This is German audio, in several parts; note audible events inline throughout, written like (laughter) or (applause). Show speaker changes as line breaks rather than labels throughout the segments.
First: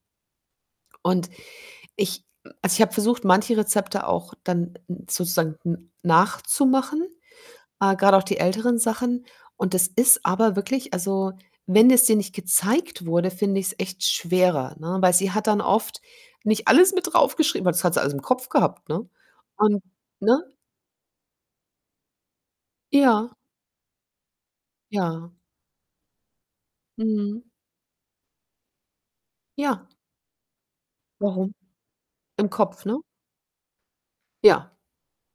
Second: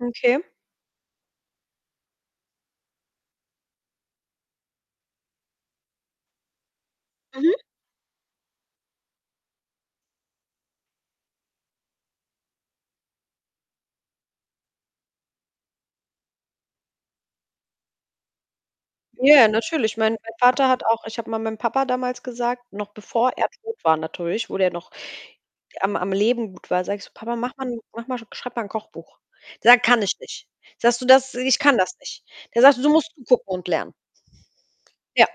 Okay.
Und ich m also, ich habe versucht, manche Rezepte auch dann n sozusagen n nachzumachen,
Mhm.
äh, grade auch die älteren Sachen und das ist aber wirklich also, wenn es dir nicht gezeigt wurde, finde ich's echt schwerer, ne? Weil sie hat dann oft nicht alles mit draufgeschrieben, weil das hat sie alles im Kopf gehabt, ne?
Ja,
Und
natürlich. Mein mein
ne?
Vater hat auch ich habe mal meinem Papa damals gesagt, noch bevor
Ja.
er tot war natürlich, wo der noch
Ja.
am am Leben gut war, sage ich so: „Papa,
Mhm.
mach mal 'n mach mal (unintelligible) schreib mal 'n Kochbuch.“ Sagt:
Ja.
„Kann ich nicht.“ Sagst du das
Warum?
ich kann das nicht.
Im
Der sagt:
Kopf,
„Du
ne?
musst gucken und lernen.“
Ja.
Ja.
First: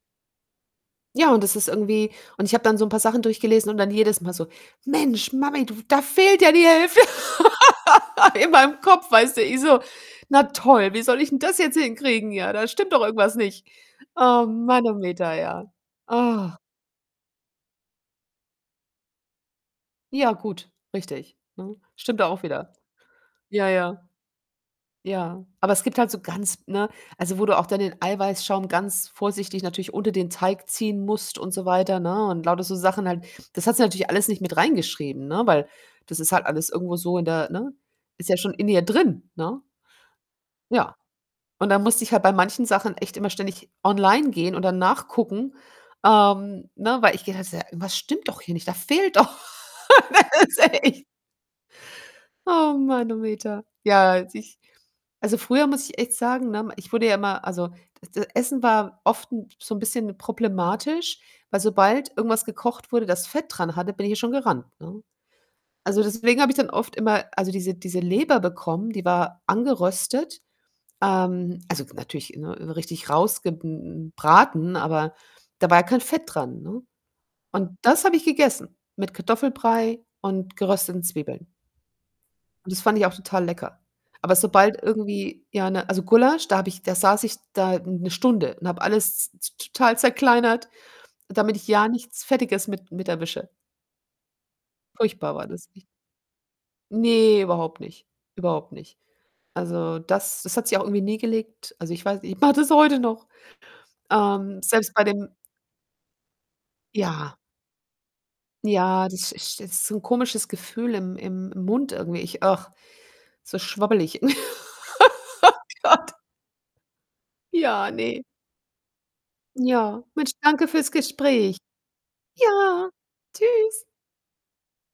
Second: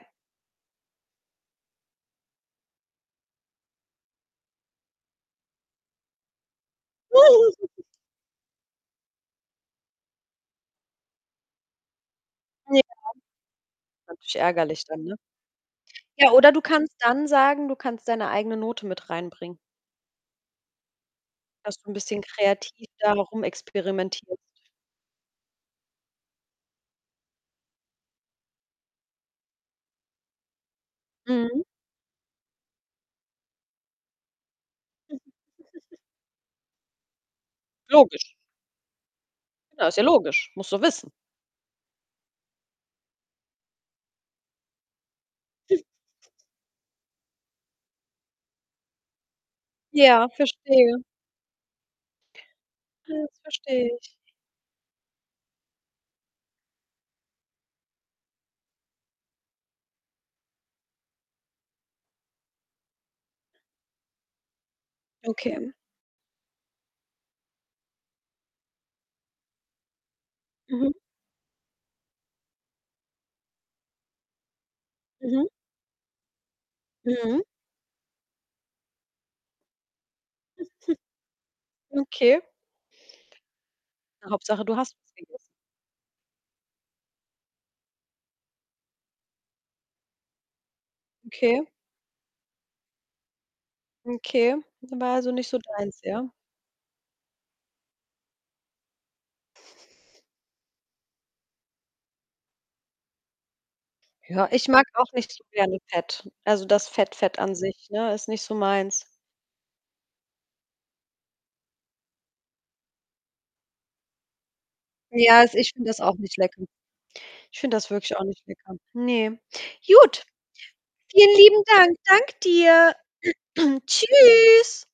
Ja, und das ist irgendwie und ich habe dann so 'n paar Sachen durchgelesen und dann jedes Mal so: „Mensch, Mami, du da fehlt ja die Hälfte
(giggles)
(giggles) in meinem Kopf“, weißt du. Ich so: „Na toll, wie soll ich denn das jetzt hinkriegen? Ja, da
Ja.
stimmt doch irgendwas nicht.“
Natürlich
Oh
ärgerlich dann, ne?
Mannometer, ja.
Ja, oder
(groans)
du kannst dann sagen, du kannst deine eigene Note mit reinbringen
Ja, gut, richtig, ne?
dass du 'n
Stimmt
bisschen
da auch wieder.
kreativ da noch
Ja, ja.
rumexperimentierst.
Ja, aber es gibt halt so ganz, ne also, wo du auch dann den Eiweißschaum ganz vorsichtig natürlich unter den Teig ziehen musst und so
Mhm.
weiter, ne, und lauter so Sachen halt. Das hast sie natürlich alles nicht mit reingeschrieben, ne, weil
(chuckles)
das ist halt alles irgendwo so in der, ne ist
Logisch.
ja schon in ihr drin, ne?
Ja, ist ja logisch, musst du
Ja,
wissen.
und dann musste ich halt bei manchen Sachen echt immer ständig online gehen und dann nachgucken,
(snorts)
ähm, ne weil ich gehe halt so: „Irgendwas stimmt doch hier nicht. Da fehlt doch“
Ja,
Das ist
verstehe.
echt. Oh
Ja, das
Manometer.
verstehe ich.
Ja, als ich also, früher muss ich echt sagen, ne, ich wurde ja immer also, das das Essen war oft 'n so 'n bisschen problematisch, weil sobald irgendwas gekocht wurde, das Fett dran hatte, bin ich ja schon gerannt, ne?
Okay.
Also, deswegen habe ich dann oft immer, also, diese diese Leber bekommen, die war angeröstet,
Mhm.
ähm also, natürlich, ne, richtig rausge hm, hm, braten, aber
Mhm.
da war ja kein Fett dran, ne?
Mhm.
Und das habe ich gegessen mit Kartoffelbrei und
(chuckles)
gerösteten Zwiebeln.
Okay.
Und das fand ich auch total lecker. Aber
Hauptsache, du
sobald
hast was gegessen.
irgendwie ja 'ne also, Gulasch, da habe ich da saß ich da 1 Stunde und habe alles z t total zerkleinert, damit ich
Okay.
ja nichts Fettiges mit mit erwische.
Okay, war, also,
Furchtbar war
nicht so
das. Ich
deins, ja?
Ne, überhaupt nicht, überhaupt nicht. Also,
(chuckles)
das das hat sich auch irgendwie nie gelegt. Also, ich weiß nicht, ich mache das heute noch.
Ja,
Ähm,
ich mag
selbst bei
auch
dem
nicht so gerne Fett. Also, das Fett
Ja.
Fett an sich, ne, ist nicht so meins.
Ja, das ist ist so 'n komisches Gefühl im im im Mund irgendwie. Ich ach, so schwabbelig.
Ja, also,
(giggles)
ich
Oh
finde das
Gott.
auch nicht lecker. Ich finde
Ja,
das wirklich auch
ne.
nicht lecker. Ne,
Ja,
gut.
Mensch, danke fürs
Vielen
Gespräch.
lieben Dank. Dank
Ja,
dir.
Tschüss.
(clears throat) Tschüss.